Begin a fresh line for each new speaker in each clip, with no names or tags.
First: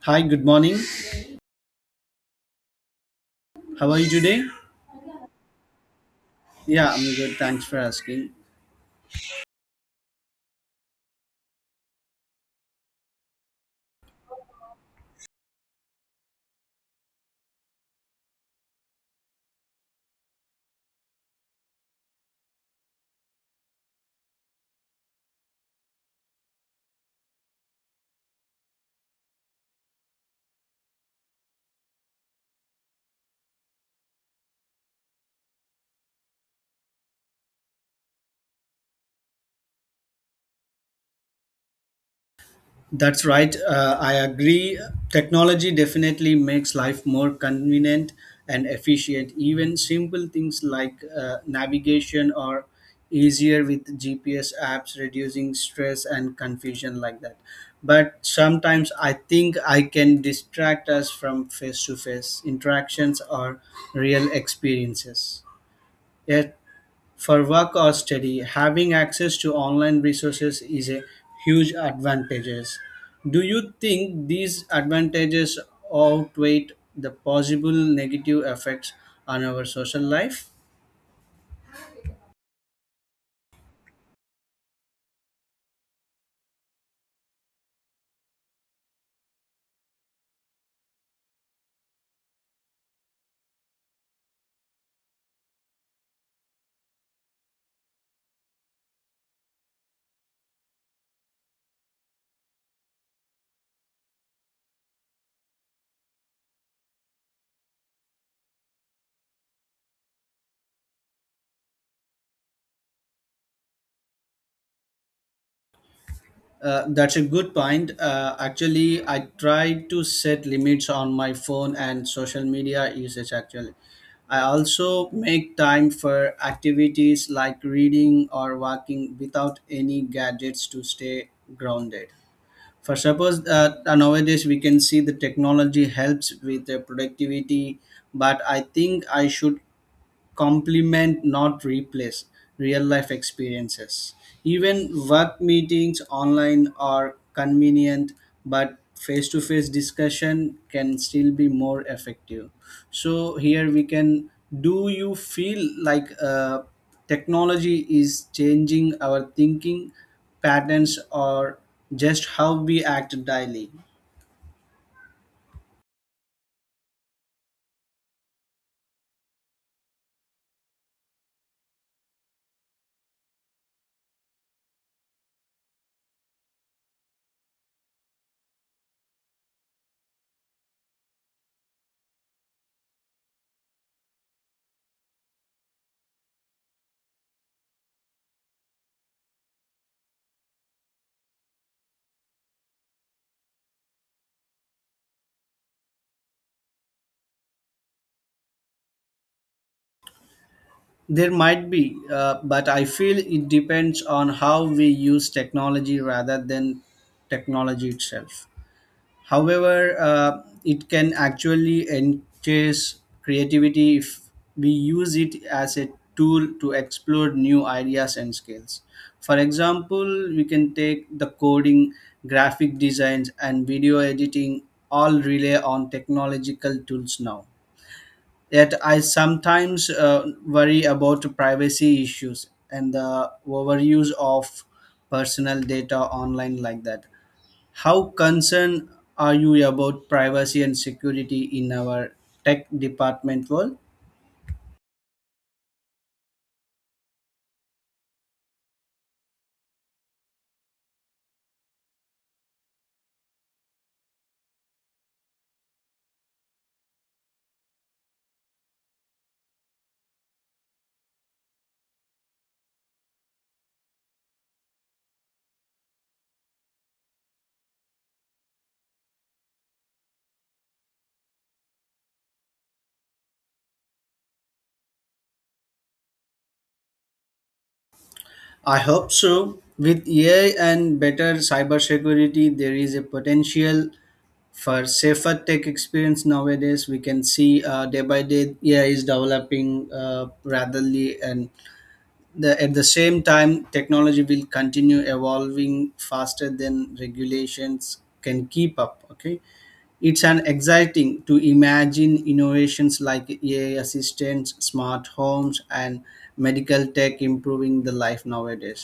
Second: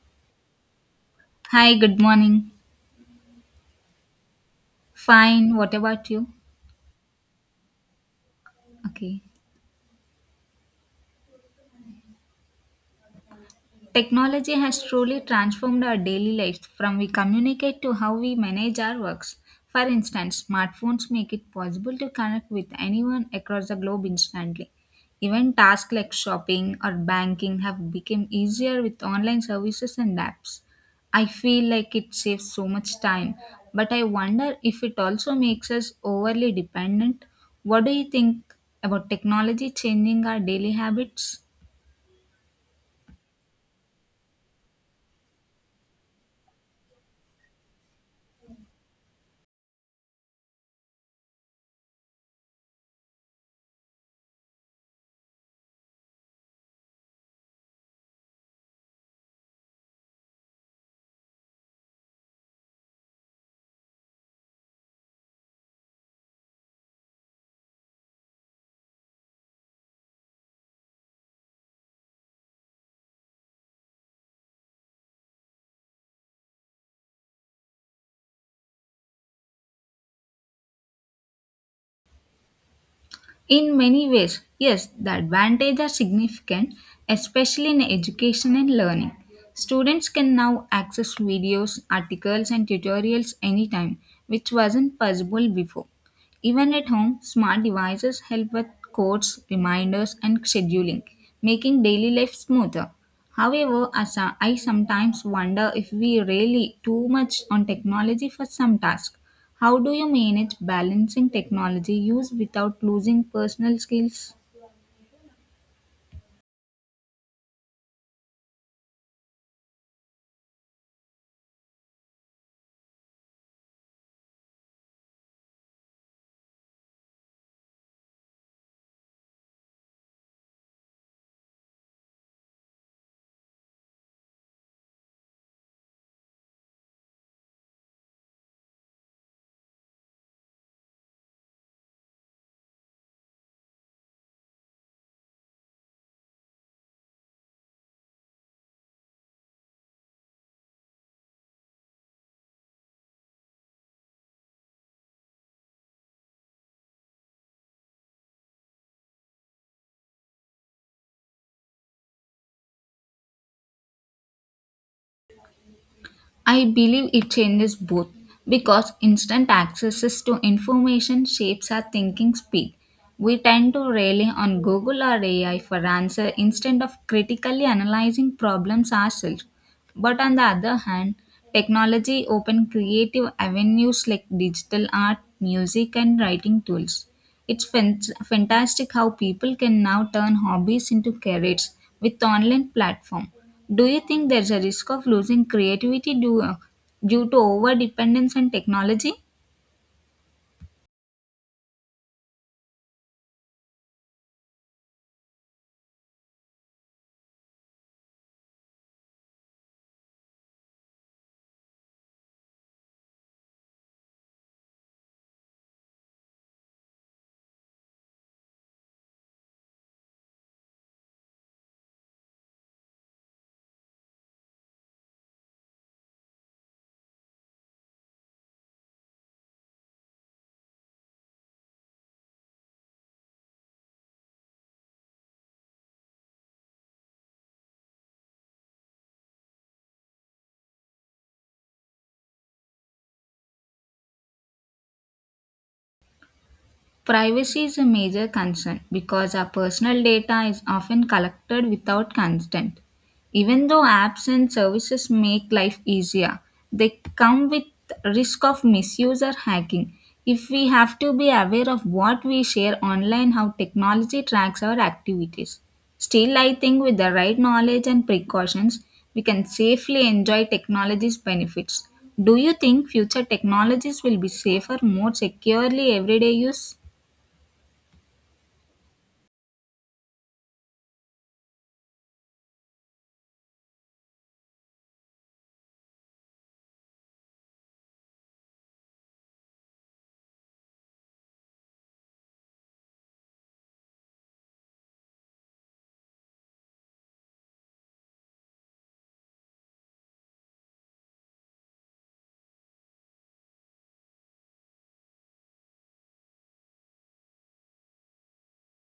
Hi, good morning.
Hi, good morning.
How are you today?
Fine, what about you?
Yeah, I'm good. Thanks for asking.
Okay. Technology has truly transformed our daily lives from we communicate to how we manage our works. For instance, smartphones make it possible to connect with anyone across the globe instantly. Even tasks like shopping or banking have become easier with online services and apps. I feel like it saves so much time, but I wonder if it also makes us overly dependent. What do you think about technology changing our daily habits?
That's right. I agree. Technology definitely makes life more convenient and efficient. Even simple things like navigation are easier with GPS apps, reducing stress and confusion like that. But sometimes I think I can distract us from face to face interactions or real experiences. Yet for work or study, having access to online resources is a huge advantages. Do you think these advantages outweigh the possible negative effects on our social life?
In many ways, yes, the advantages are significant, especially in education and learning. Students can now access videos, articles, and tutorials anytime, which wasn't possible before. Even at home, smart devices help with codes, reminders, and scheduling, making daily life smoother. However, I sometimes wonder if we rely too much on technology for some tasks. How do you manage balancing technology use without losing personal skills?
That's a good point. Actually, I try to set limits on my phone and social media usage. Actually, I also make time for activities like reading or walking without any gadgets to stay grounded. For suppose that nowadays we can see the technology helps with the productivity, but I think I should complement, not replace, real life experiences. Even work meetings online are convenient, but face to face discussion can still be more effective. So, here we can do you feel like technology is changing our thinking patterns or just how we act daily?
I believe it changes both because instant access to information shapes our thinking speed. We tend to rely on Google or AI for answer instead of critically analyzing problems ourselves. But on the other hand, technology opens creative avenues like digital art, music and writing tools. It's fantastic how people can now turn hobbies into careers with online platform. Do you think there's a risk of losing creativity due to over dependence on technology?
There might be, but I feel it depends on how we use technology rather than technology itself. However, it can actually enhance creativity if we use it as a tool to explore new ideas and skills. For example, we can take the coding, graphic designs, and video editing all rely on technological tools now. Yet I sometimes worry about privacy issues and the overuse of personal data online like that. How concerned are you about privacy and security in our tech department world?
Privacy is a major concern because our personal data is often collected without consent. Even though apps and services make life easier, they come with risk of misuse or hacking. If we have to be aware of what we share online, how technology tracks our activities. Still, I think with the right knowledge and precautions, we can safely enjoy technology's benefits. Do you think future technologies will be safer, more securely everyday use?
I hope so. With AI and better cybersecurity, there is a potential for safer tech experience nowadays. We can see day by day AI is developing rapidly and the at the same time technology will continue evolving faster than regulations can keep up. Okay, it's an exciting to imagine innovations like AI assistants, smart homes, and medical tech improving the life nowadays,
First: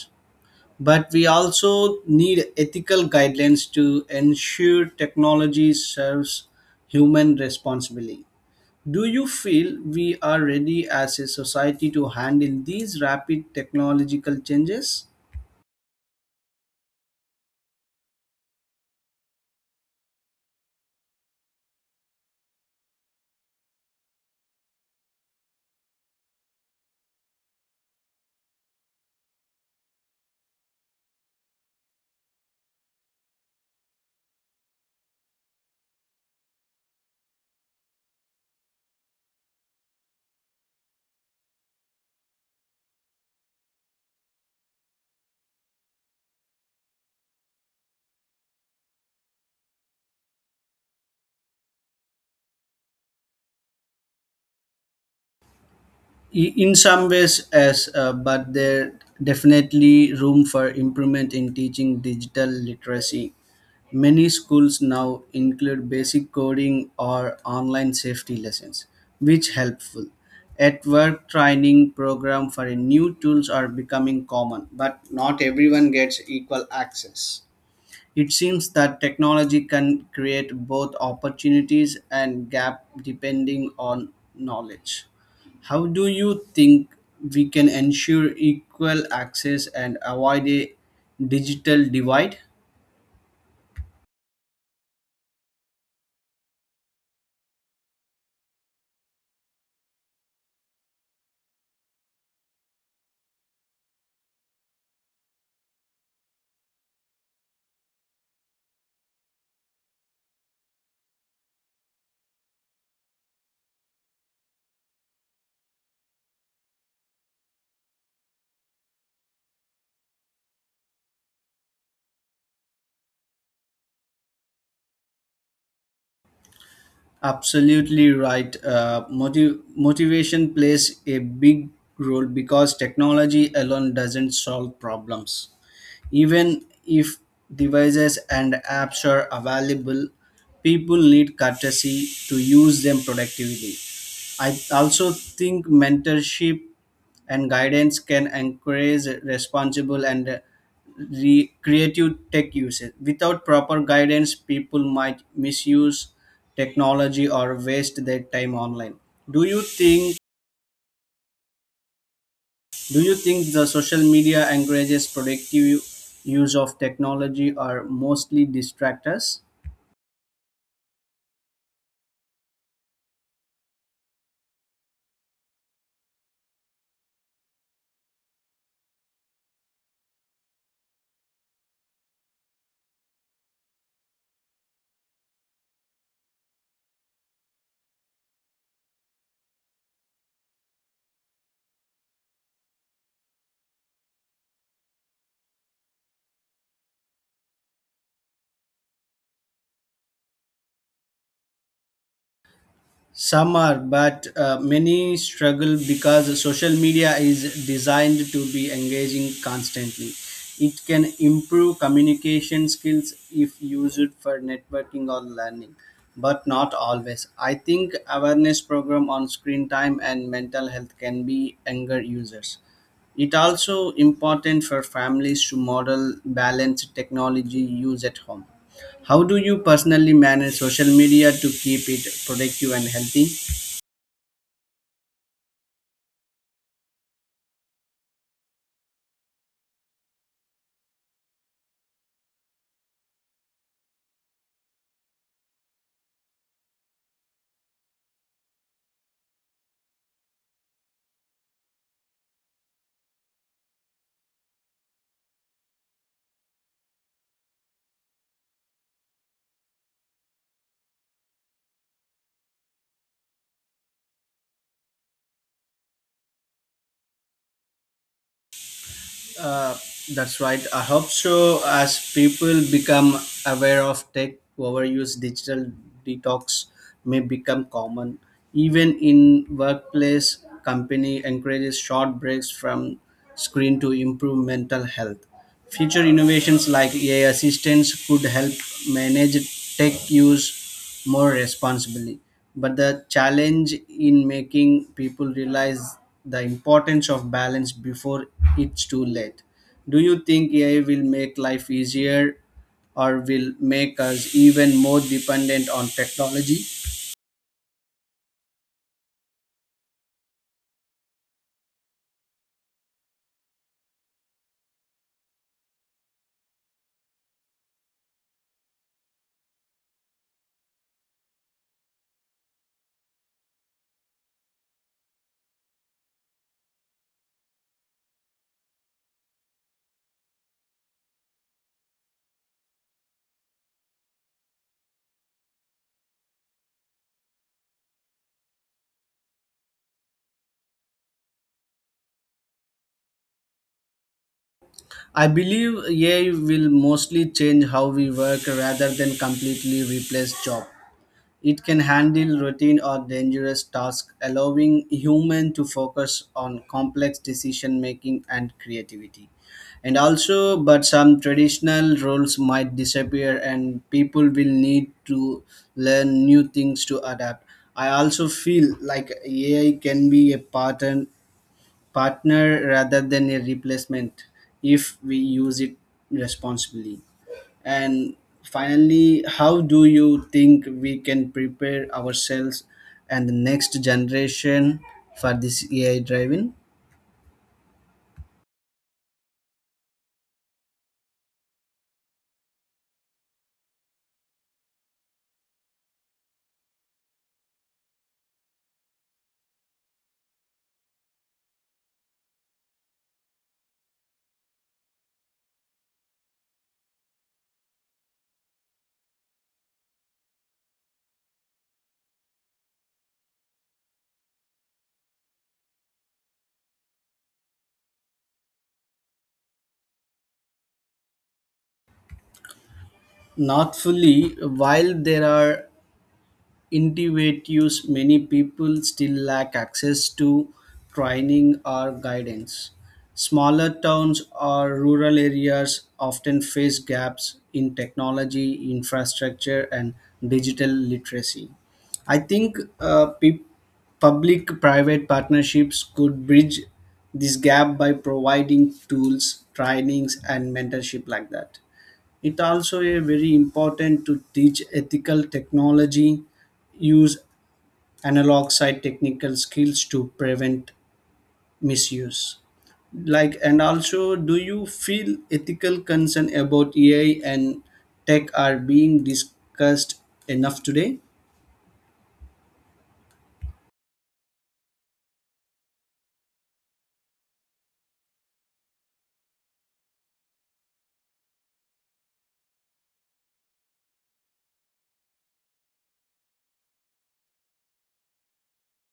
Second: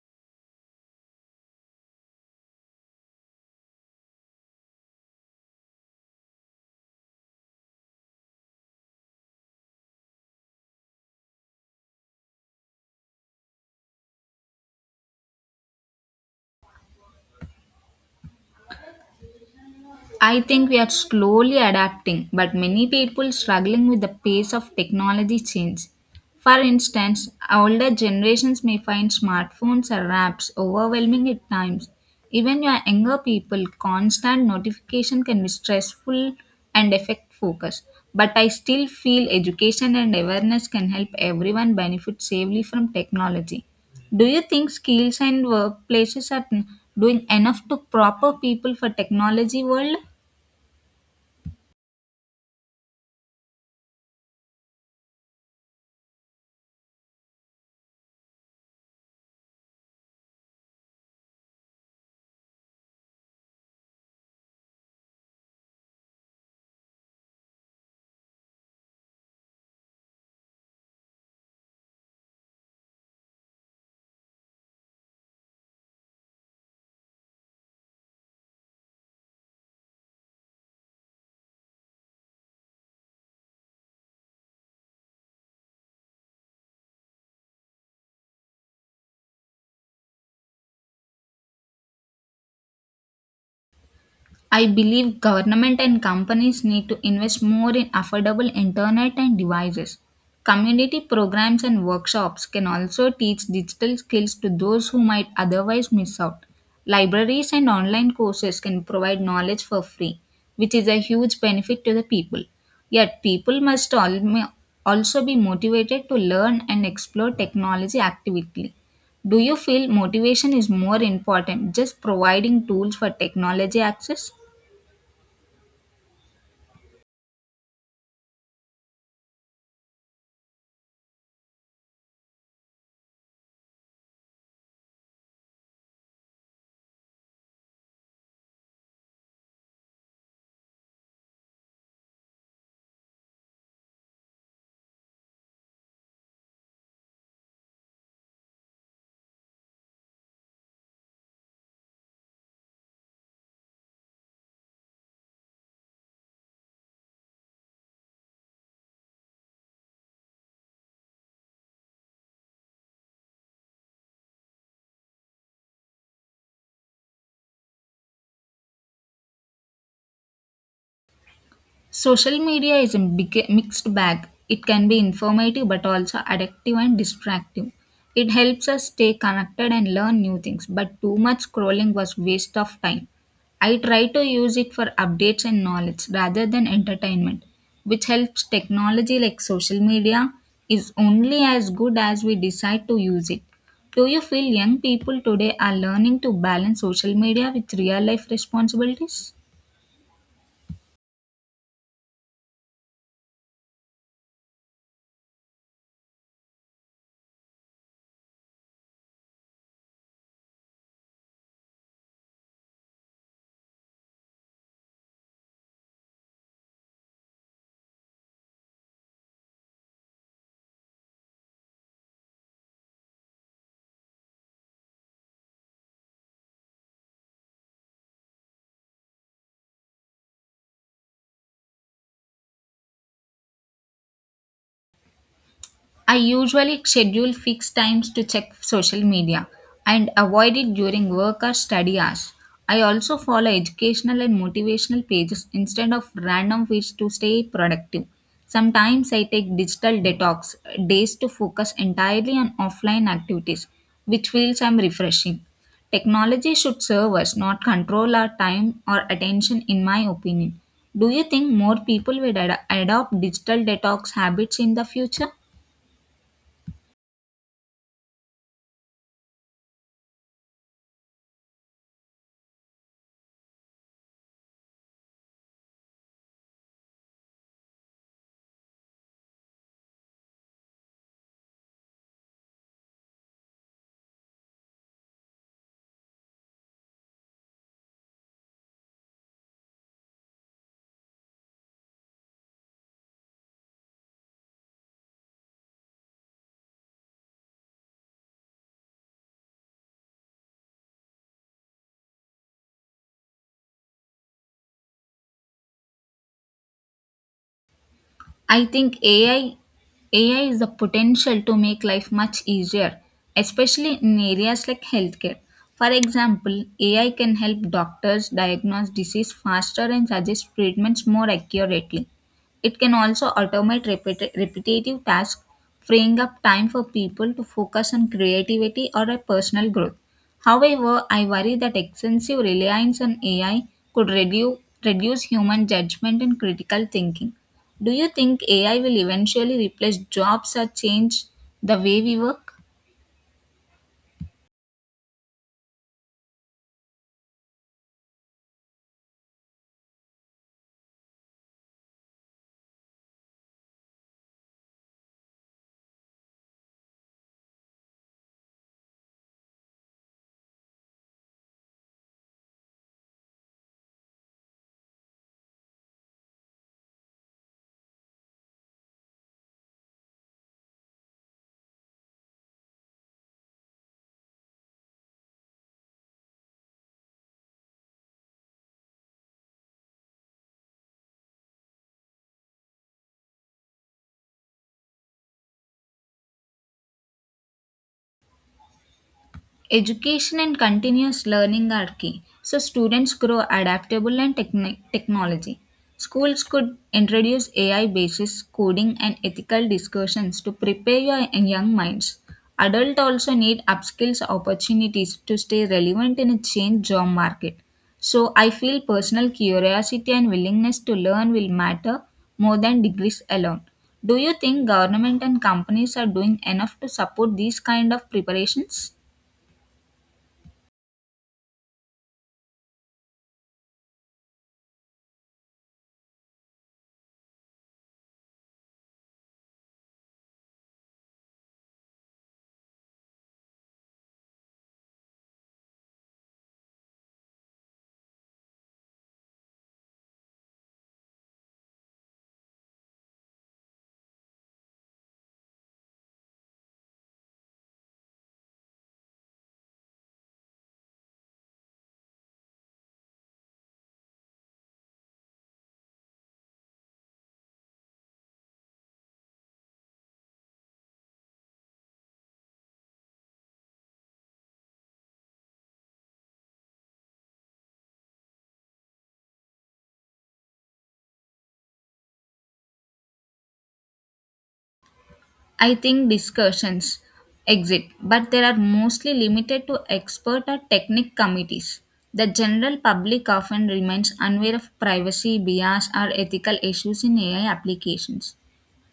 but we also need ethical guidelines to ensure technology serves human responsibly. Do you feel we are ready as a society to handle these rapid technological changes?
I think we are slowly adapting, but many people struggling with the pace of technology change. For instance, older generations may find smartphones or apps overwhelming at times. Even your younger people, constant notification can be stressful and affect focus. But I still feel education and awareness can help everyone benefit safely from technology. Do you think skills and workplaces are doing enough to proper people for technology world?
In some ways, yes, but there definitely room for improvement in teaching digital literacy. Many schools now include basic coding or online safety lessons, which helpful. At work training program for new tools are becoming common, but not everyone gets equal access. It seems that technology can create both opportunities and gap depending on knowledge. How do you think we can ensure equal access and avoid a digital divide?
I believe government and companies need to invest more in affordable internet and devices. Community programs and workshops can also teach digital skills to those who might otherwise miss out. Libraries and online courses can provide knowledge for free, which is a huge benefit to the people. Yet, people must also be motivated to learn and explore technology actively. Do you feel motivation is more important just providing tools for technology access?
Absolutely right. Motivation plays a big role because technology alone doesn't solve problems. Even if devices and apps are available, people need courtesy to use them productively. I also think mentorship and guidance can encourage responsible and creative tech usage. Without proper guidance, people might misuse technology or waste their time online. Do you think do you think the social media encourages productive use of technology or mostly distract us?
Social media is a big, mixed bag. It can be informative but also addictive and distractive. It helps us stay connected and learn new things, but too much scrolling was waste of time. I try to use it for updates and knowledge rather than entertainment, which helps technology like social media is only as good as we decide to use it. Do you feel young people today are learning to balance social media with real life responsibilities?
Some are, but many struggle because social media is designed to be engaging constantly. It can improve communication skills if used for networking or learning, but not always. I think awareness program on screen time and mental health can be younger users. It also important for families to model balanced technology use at home. How do you personally manage social media to keep it productive and healthy?
I usually schedule fixed times to check social media and avoid it during work or study hours. I also follow educational and motivational pages instead of random feeds to stay productive. Sometimes I take digital detox days to focus entirely on offline activities, which feels I'm refreshing. Technology should serve us, not control our time or attention, in my opinion. Do you think more people will adopt digital detox habits in the future?
Uh, that's right. I hope so. As people become aware of tech overuse, digital detox may become common. Even in workplace, company encourages short breaks from screen to improve mental health. Future innovations like AI assistants could help manage tech use more responsibly. But the challenge in making people realize the importance of balance before it's too late. Do you think AI will make life easier or will make us even more dependent on technology?
I think AI is the potential to make life much easier, especially in areas like healthcare. For example, AI can help doctors diagnose disease faster and suggest treatments more accurately. It can also automate repetitive tasks, freeing up time for people to focus on creativity or a personal growth. However, I worry that excessive reliance on AI could reduce human judgment and critical thinking. Do you think AI will eventually replace jobs or change the way we work?
I believe AI will mostly change how we work rather than completely replace jobs. It can handle routine or dangerous tasks, allowing human to focus on complex decision making and creativity. And also, but some traditional roles might disappear, and people will need to learn new things to adapt. I also feel like AI can be a partner rather than a replacement if we use it responsibly. And finally, how do you think we can prepare ourselves and the next generation for this AI driving?
Education and continuous learning are key, so students grow adaptable and technology. Schools could introduce AI basis coding and ethical discussions to prepare your young minds. Adults also need upskills opportunities to stay relevant in a changed job market. So I feel personal curiosity and willingness to learn will matter more than degrees alone. Do you think government and companies are doing enough to support these kind of preparations?
Not fully, while there are innovatives, many people still lack access to training or guidance. Smaller towns or rural areas often face gaps in technology, infrastructure, and digital literacy. I think public private partnerships could bridge this gap by providing tools, trainings, and mentorship like that. It also a very important to teach ethical technology, use analog side technical skills to prevent misuse. Like and also, do you feel ethical concern about AI and tech are being discussed enough today?
I think discussions exist, but they are mostly limited to expert or technique committees. The general public often remains unaware of privacy, bias, or ethical issues in AI applications.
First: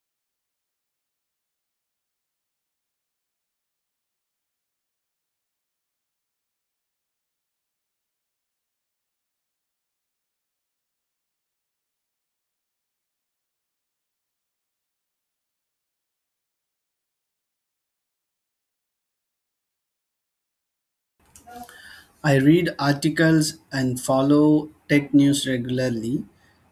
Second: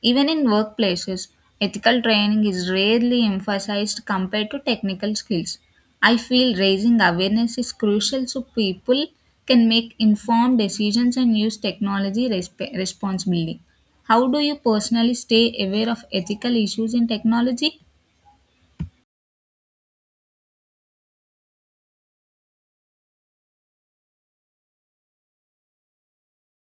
Even in workplaces, ethical training is rarely emphasized compared to technical skills. I feel raising awareness is crucial so people can make informed decisions and use technology responsibly. How do you personally stay aware of ethical issues in technology?
I read articles and follow tech news regularly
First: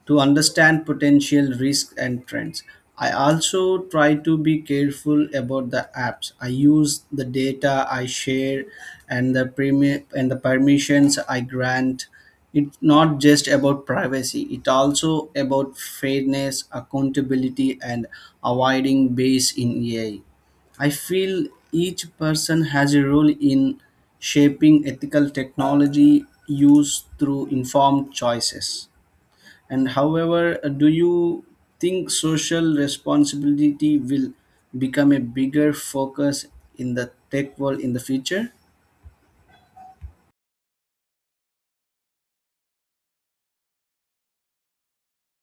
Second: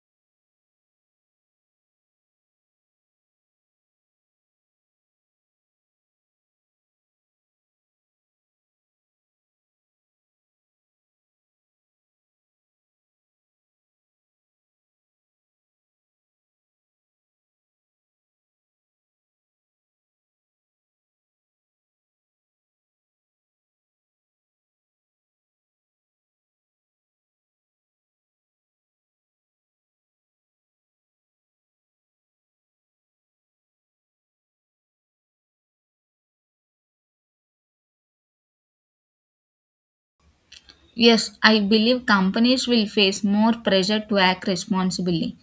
to understand potential risks and trends. I also try to be careful about the apps. I use the data I share and the permissions I grant. It's not just about privacy, it's also about fairness, accountability, and avoiding bias in AI. I feel each person has a role in shaping ethical technology use through informed choices. And however, do you think social responsibility will become a bigger focus in the tech world in the future?
Yes, I believe companies will face more pressure to act responsibly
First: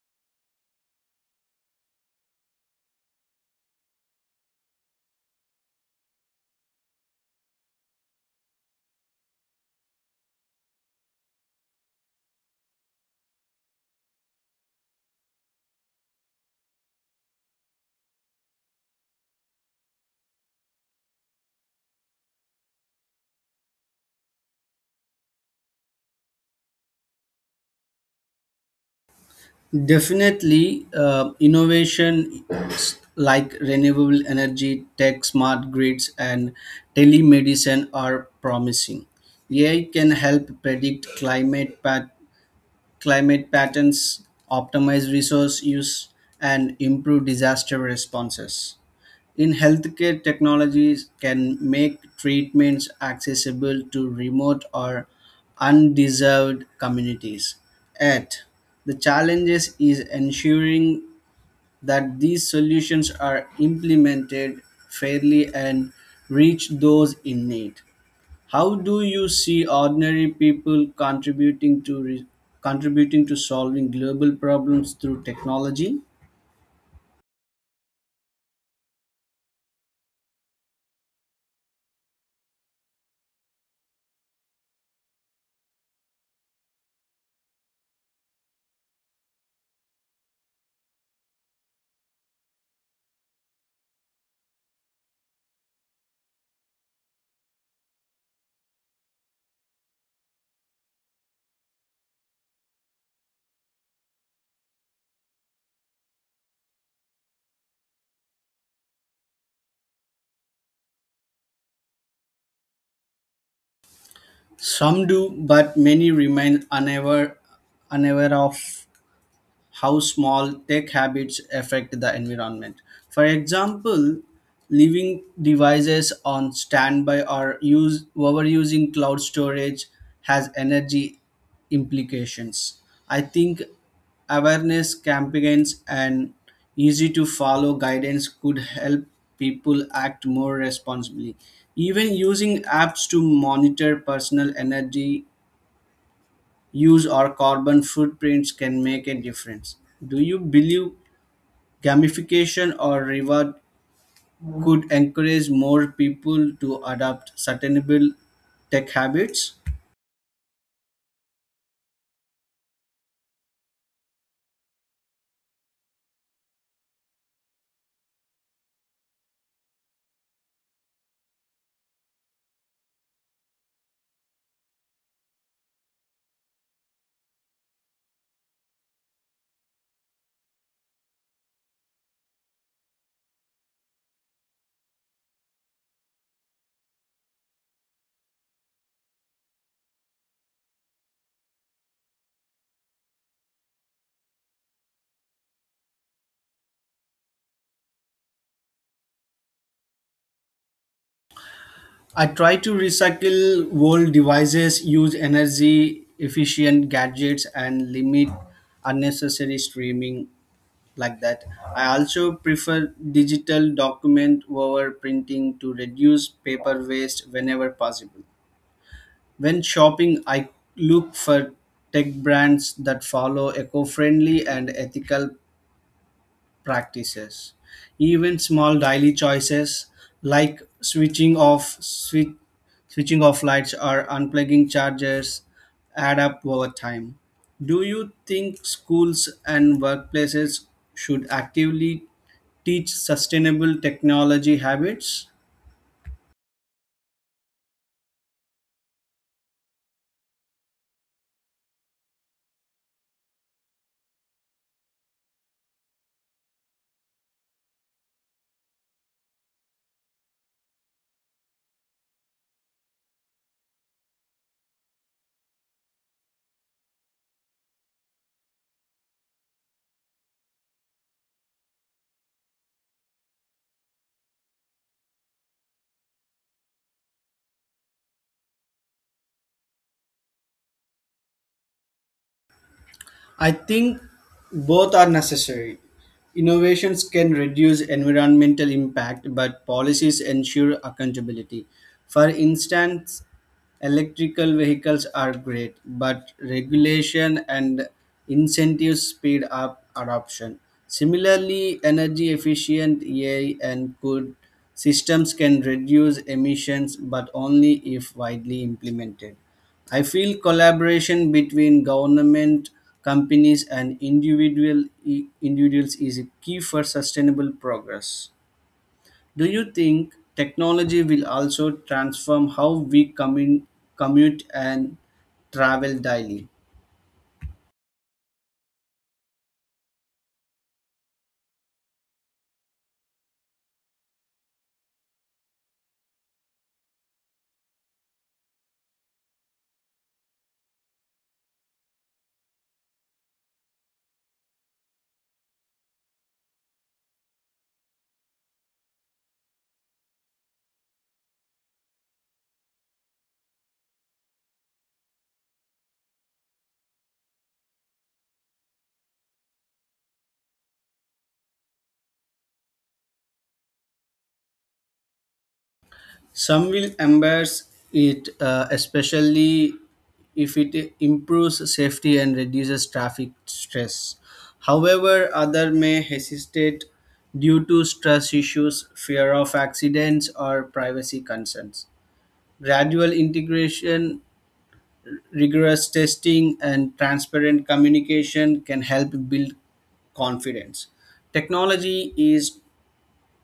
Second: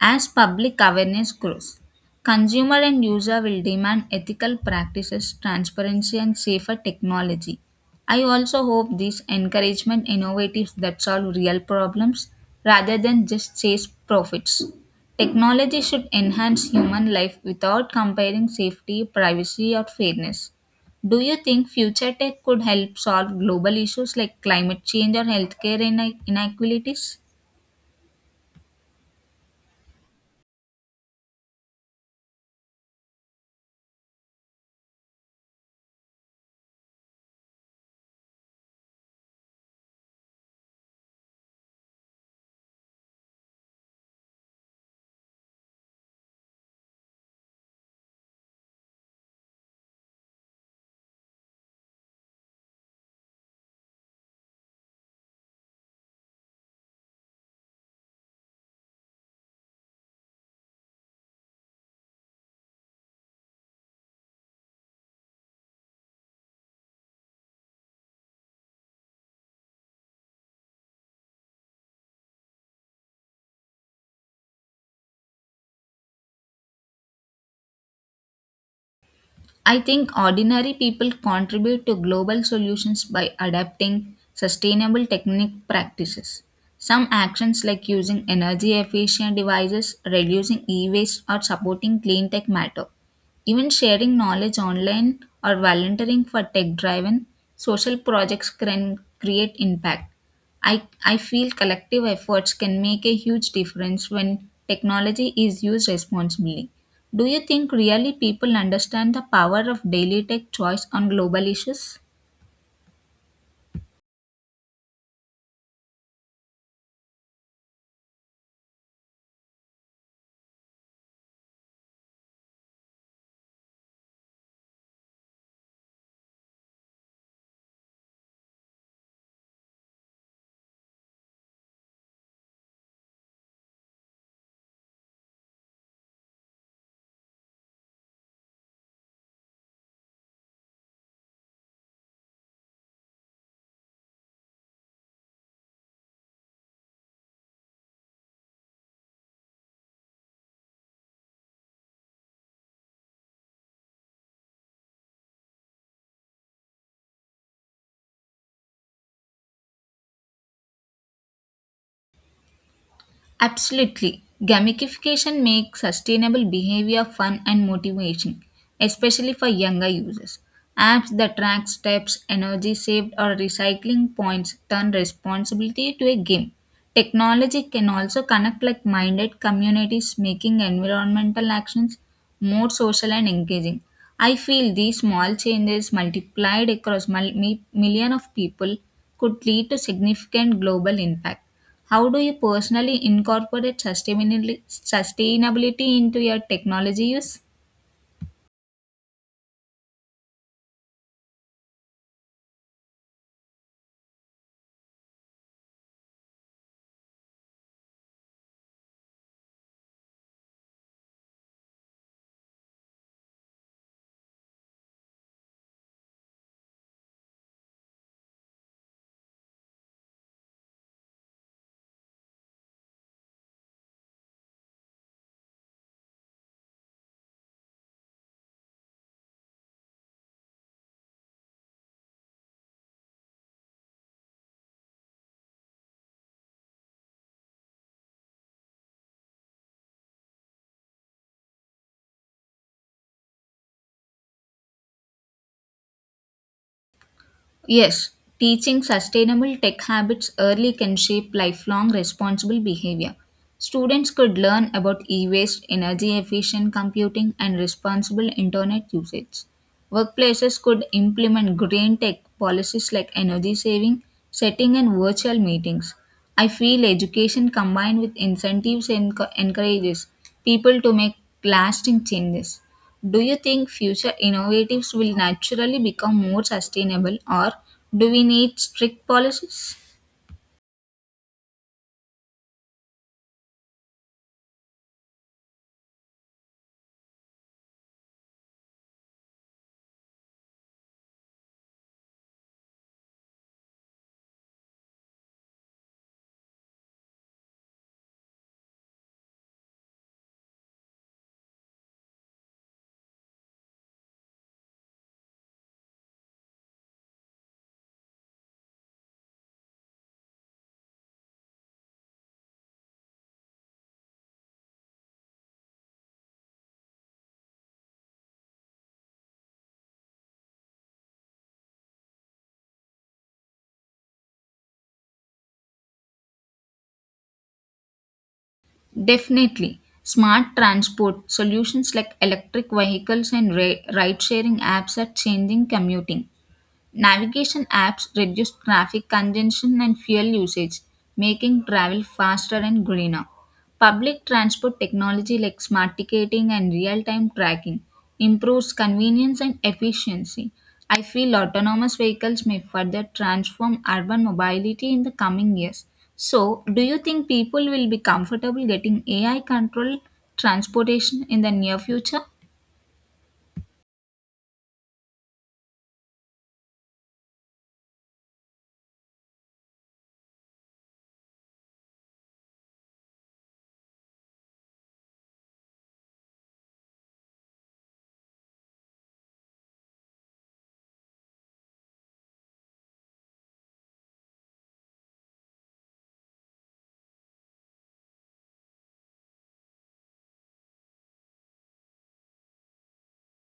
as public awareness grows. Consumer and user will demand ethical practices, transparency, and safer technology. I also hope these encouragement innovatives that solve real problems rather than just chase profits. Technology should enhance human life without comparing safety, privacy, or fairness. Do you think future tech could help solve global issues like climate change or healthcare inequalities?
Definitely, innovation like renewable energy, tech, smart grids, and telemedicine are promising. AI can help predict climate patterns, optimize resource use, and improve disaster responses. In healthcare, technologies can make treatments accessible to remote or undeserved communities. Yet, the challenges is ensuring that these solutions are implemented fairly and reach those in need. How do you see ordinary people contributing to solving global problems through technology?
I think ordinary people contribute to global solutions by adapting sustainable technique practices. Some actions like using energy efficient devices, reducing e waste, or supporting clean tech matter. Even sharing knowledge online or volunteering for tech driven social projects can create impact. I feel collective efforts can make a huge difference when technology is used responsibly. Do you think really people understand the power of daily tech choice on global issues?
Some do, but many remain unaware of how small tech habits affect the environment. For example, leaving devices on standby or use overusing cloud storage has energy implications. I think awareness campaigns and easy to follow guidance could help people act more responsibly. Even using apps to monitor personal energy use or carbon footprints can make a difference. Do you believe gamification or reward could encourage more people to adopt sustainable tech habits?
Absolutely. Gamification makes sustainable behavior fun and motivating, especially for younger users. Apps that track steps, energy saved, or recycling points turn responsibility to a game. Technology can also connect like minded communities, making environmental actions more social and engaging. I feel these small changes multiplied across million of people could lead to significant global impact. How do you personally incorporate sustainability into your technology use?
I try to recycle old devices, use energy efficient gadgets, and limit unnecessary streaming like that. I also prefer digital document over printing to reduce paper waste whenever possible. When shopping, I look for tech brands that follow eco-friendly and ethical practices. Even small daily choices like switching off lights or unplugging chargers add up over time. Do you think schools and workplaces should actively teach sustainable technology habits?
Yes, teaching sustainable tech habits early can shape lifelong responsible behavior. Students could learn about e waste, energy efficient computing, and responsible internet usage. Workplaces could implement green tech policies like energy saving, setting, and virtual meetings. I feel education combined with incentives encourages people to make lasting changes. Do you think future innovatives will naturally become more sustainable or do we need strict policies?
I think both are necessary. Innovations can reduce environmental impact, but policies ensure accountability. For instance, electrical vehicles are great, but regulation and incentives speed up adoption. Similarly, energy efficient AI and good systems can reduce emissions, but only if widely implemented. I feel collaboration between government, companies, and individuals is a key for sustainable progress. Do you think technology will also transform how we commute and travel daily?
Definitely. Smart transport solutions like electric vehicles and ride sharing apps are changing commuting. Navigation apps reduce traffic congestion and fuel usage, making travel faster and greener. Public transport technology like smart ticketing and real time tracking improves convenience and efficiency. I feel autonomous vehicles may further transform urban mobility in the coming years. So, do you think people will be comfortable getting AI controlled transportation in the near future?
Some will embrace it, especially if it improves safety and reduces traffic stress. However, others may hesitate due to stress issues, fear of accidents, or privacy concerns. Gradual integration, rigorous testing, and transparent communication can help build confidence. Technology is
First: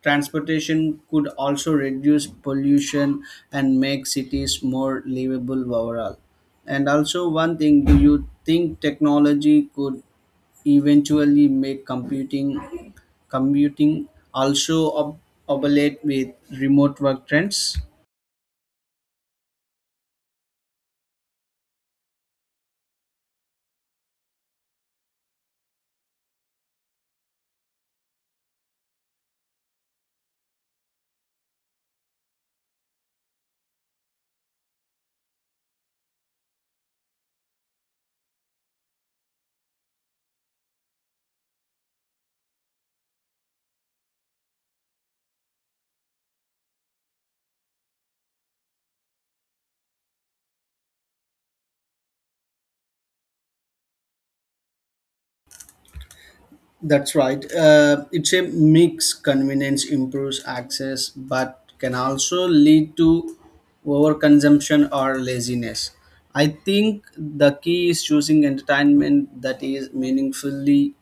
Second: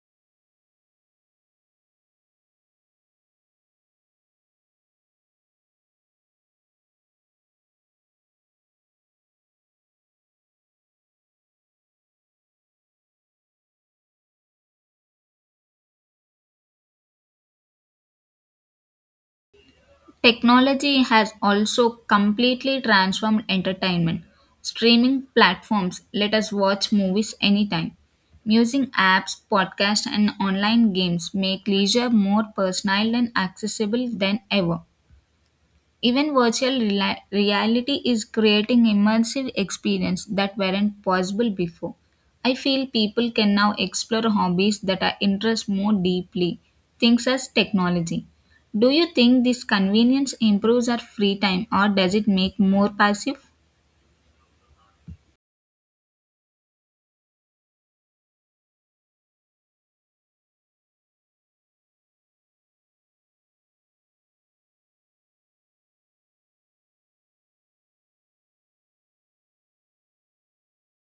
transportation could also reduce pollution and make cities more livable overall. And also, one thing do you think technology could eventually make computing also obsolete with remote work trends?
Technology has also completely transformed entertainment. Streaming platforms let us watch movies anytime. Using apps, podcasts, and online games make leisure more personal and accessible than ever. Even virtual reality is creating immersive experience that weren't possible before. I feel people can now explore hobbies that are interest more deeply, things as technology. Do you think this convenience improves our free time or does it make more passive?
That's right. It's a mix. Convenience improves access, but can also lead to overconsumption or laziness. I think the key is choosing entertainment that is meaningfully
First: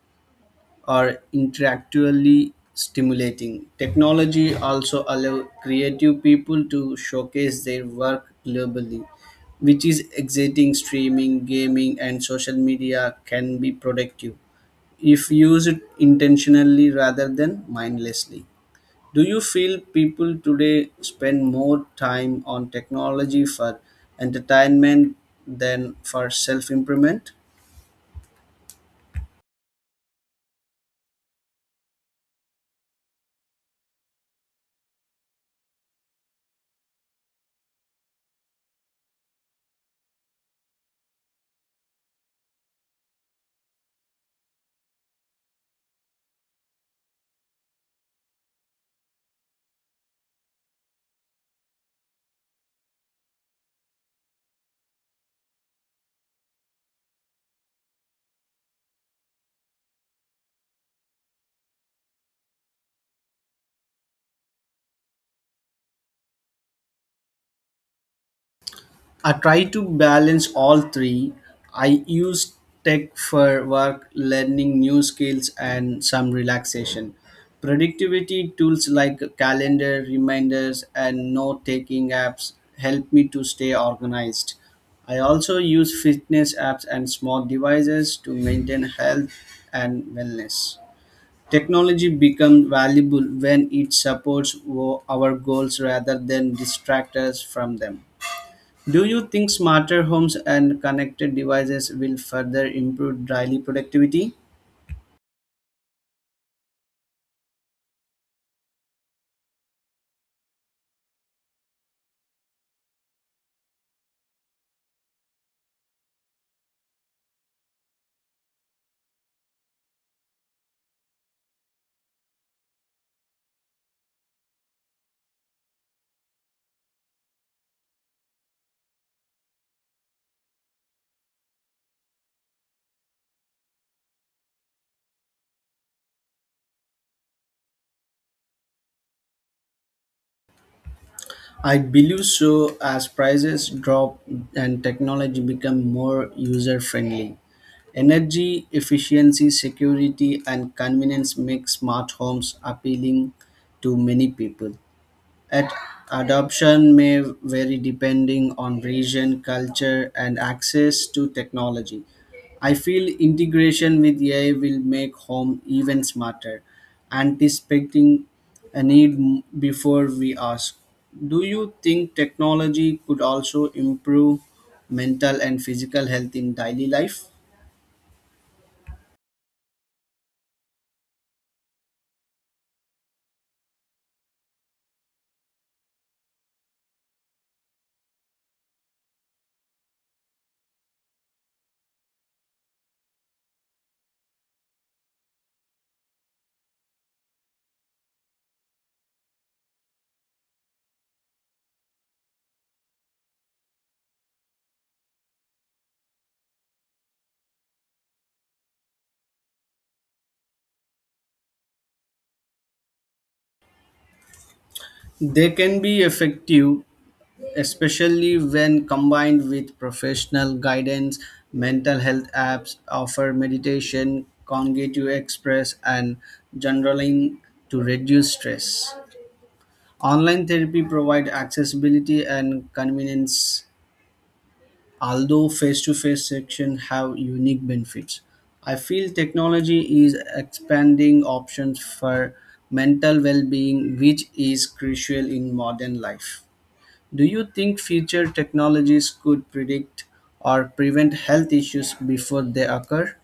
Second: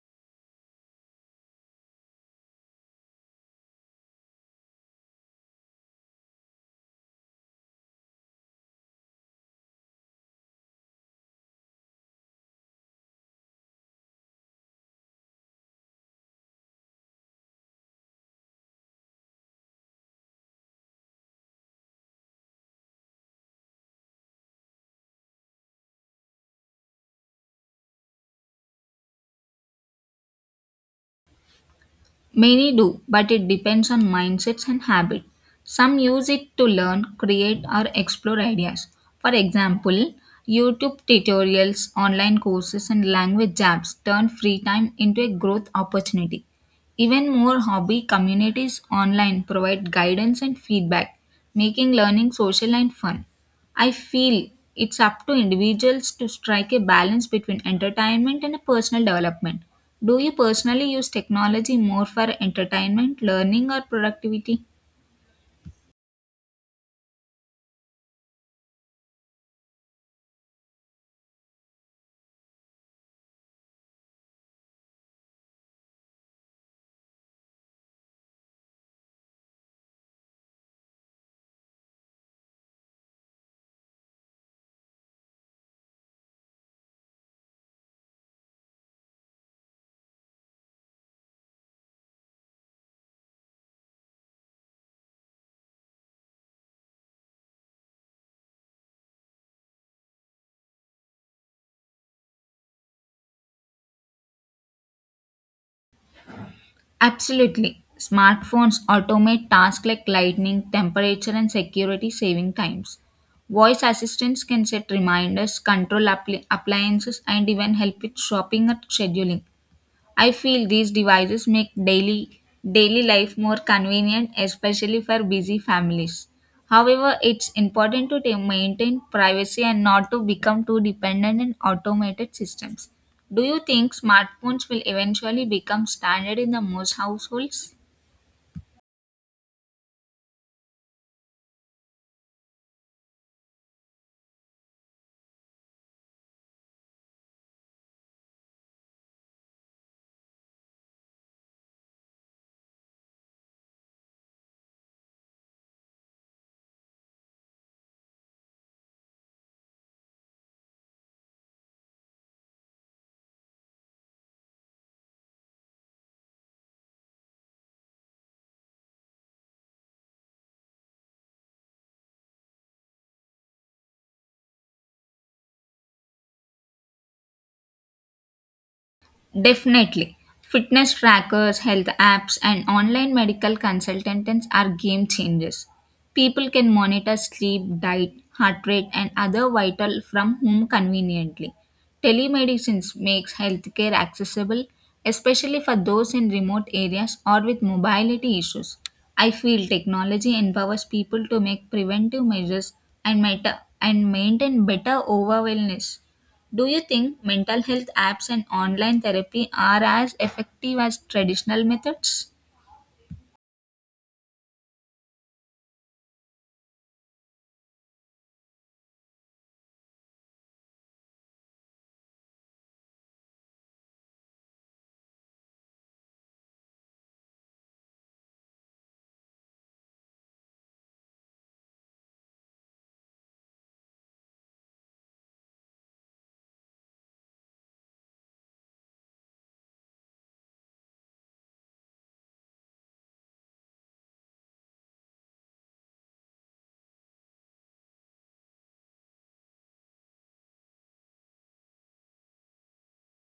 or intellectually stimulating. Technology also allow creative people to showcase their work globally, which is exciting. Streaming, gaming, and social media can be productive if used intentionally rather than mindlessly. Do you feel people today spend more time on technology for entertainment than for self improvement?
Many do, but it depends on mindsets and habit. Some use it to learn, create, or explore ideas. For example, YouTube tutorials, online courses, and language apps turn free time into a growth opportunity. Even more hobby communities online provide guidance and feedback, making learning social and fun. I feel it's up to individuals to strike a balance between entertainment and personal development. Do you personally use technology more for entertainment, learning, or productivity?
I try to balance all three. I use tech for work, learning new skills, and some relaxation. Productivity tools like calendar reminders and note taking apps help me to stay organized. I also use fitness apps and smart devices to maintain health and wellness. Technology becomes valuable when it supports our goals rather than distract us from them. Do you think smarter homes and connected devices will further improve daily productivity?
Absolutely. Smartphones automate tasks like lighting, temperature, and security, saving times. Voice assistants can set reminders, control appliances, and even help with shopping or scheduling. I feel these devices make daily life more convenient especially for busy families. However, it's important to maintain privacy and not to become too dependent on automated systems. Do you think smartphones will eventually become standard in the most households?
I believe so as prices drop and technology become more user friendly. Energy efficiency, security, and convenience make smart homes appealing to many people. At adoption may vary depending on region, culture, and access to technology. I feel integration with AI will make home even smarter, anticipating a before we ask. Do you think technology could also improve mental and physical health in daily life?
Definitely. Fitness trackers, health apps, and online medical consultants are game changers. People can monitor sleep, diet, heart rate, and other vital from home conveniently. Telemedicine makes healthcare accessible, especially for those in remote areas or with mobility issues. I feel technology empowers people to make preventive measures and maintain better overall wellness. Do you think mental health apps and online therapy are as effective as traditional methods?
They can be effective especially when combined with professional guidance. Mental health apps offer meditation, cognitive express, and journaling to reduce stress. Online therapy provide accessibility and convenience, although face-to-face sessions have unique benefits. I feel technology is expanding options for mental well-being, which is crucial in modern life. Do you think future technologies could predict or prevent health issues before they occur?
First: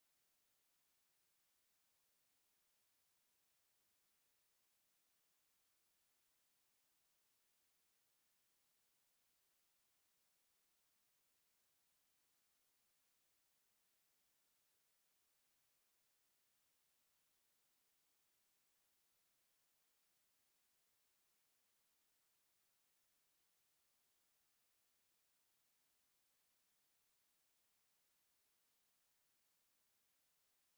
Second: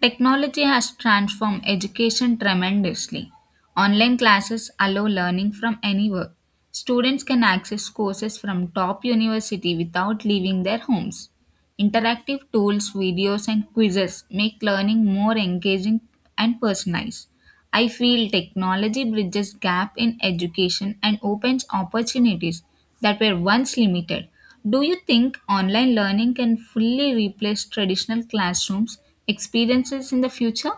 Technology has transformed education tremendously. Online classes allow learning from anywhere. Students can access courses from top university without leaving their homes. Interactive tools, videos, and quizzes make learning more engaging and personalized. I feel technology bridges gap in education and opens opportunities that were once limited. Do you think online learning can fully replace traditional classrooms experiences in the future?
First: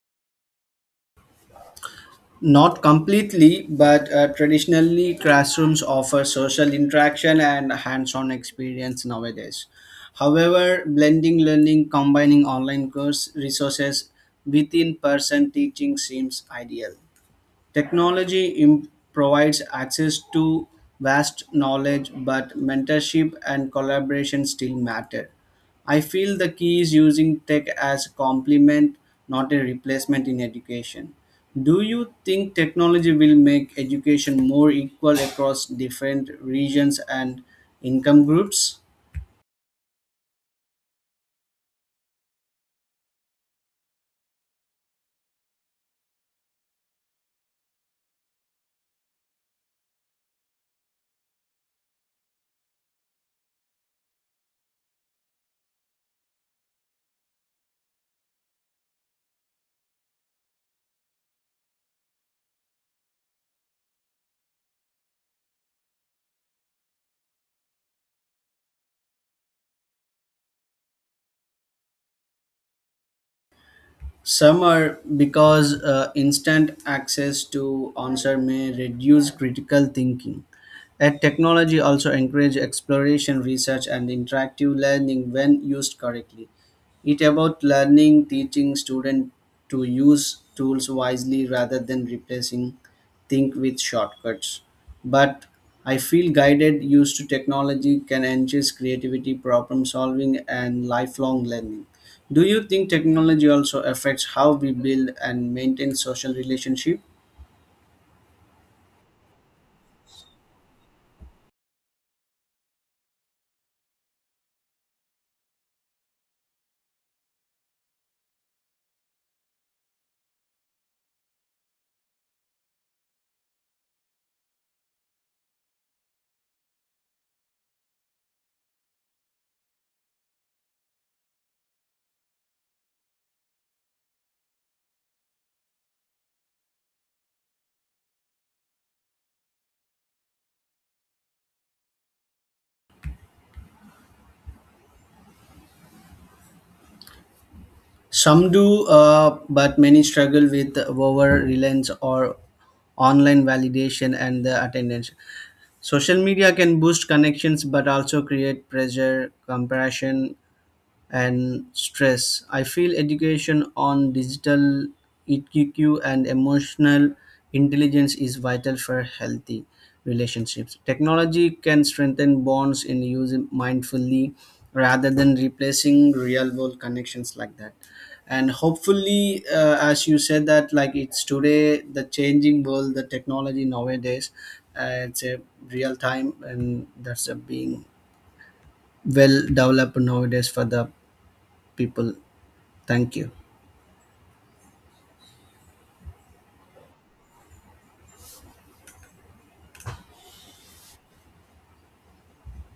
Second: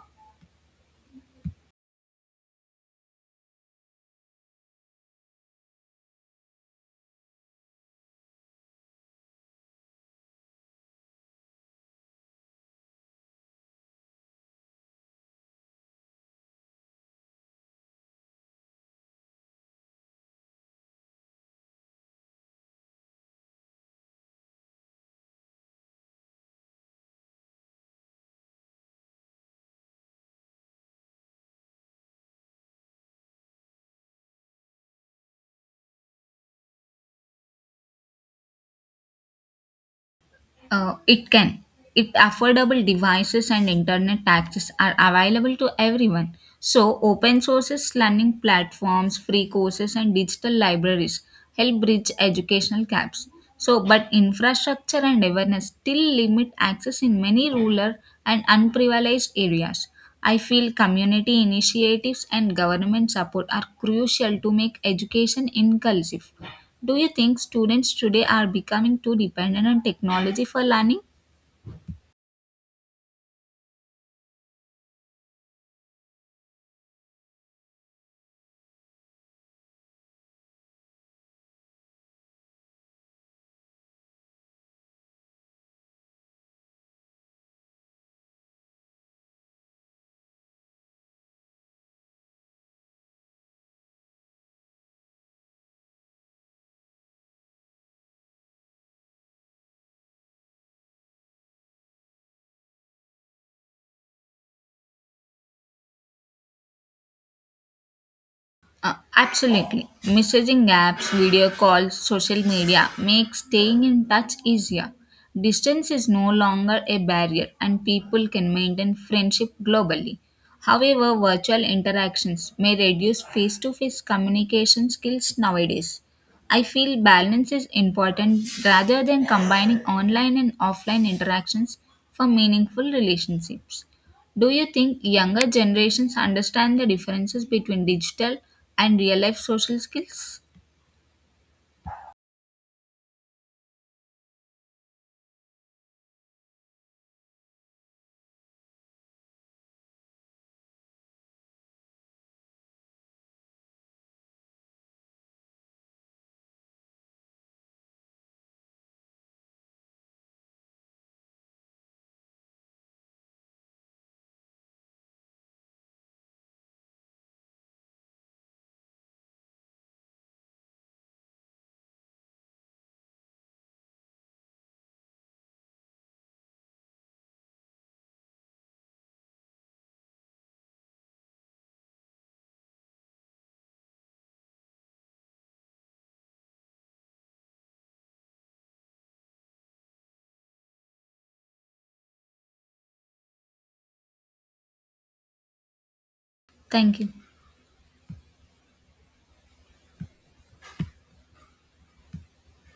Not completely, but traditionally, classrooms offer social interaction and hands on experience nowadays. However, blending learning, combining online course resources with in person teaching seems ideal. Technology provides access to vast knowledge, but mentorship and collaboration still matter. I feel the key is using tech as a complement, not a replacement in education. Do you think technology will make education more equal across different regions and income groups?
It can. If affordable devices and internet access are available to everyone, so open sources, learning platforms, free courses, and digital libraries help bridge educational gaps. So, but infrastructure and awareness still limit access in many rural and unprivileged areas. I feel community initiatives and government support are crucial to make education inclusive. Do you think students today are becoming too dependent on technology for learning?
Some are because instant access to answer may reduce critical thinking. Ed technology also encourage exploration, research, and interactive learning when used correctly. It about learning, teaching students to use tools wisely rather than replacing think with shortcuts. But I feel guided use to technology can enhance creativity, problem solving, and lifelong learning. Do you think technology also affects how we build and maintain social relationship?
Absolutely. Messaging apps, video calls, social media make staying in touch easier. Distance is no longer a barrier and people can maintain friendship globally. However, virtual interactions may reduce face to face communication skills nowadays. I feel balance is important rather than combining online and offline interactions for meaningful relationships. Do you think younger generations understand the differences between digital and real life social skills?
Some do, but many struggle with over reliance or online validation and the attendance. Social media can boost connections, but also create pressure, comparison, and stress. I feel education on digital EQ and emotional intelligence is vital for healthy relationships. Technology can strengthen bonds in use mindfully rather than replacing real world connections like that. And hopefully, as you said that, like it's today the changing world, the technology nowadays, it's a real time, and that's a being well developed nowadays for the people. Thank you.
Thank you.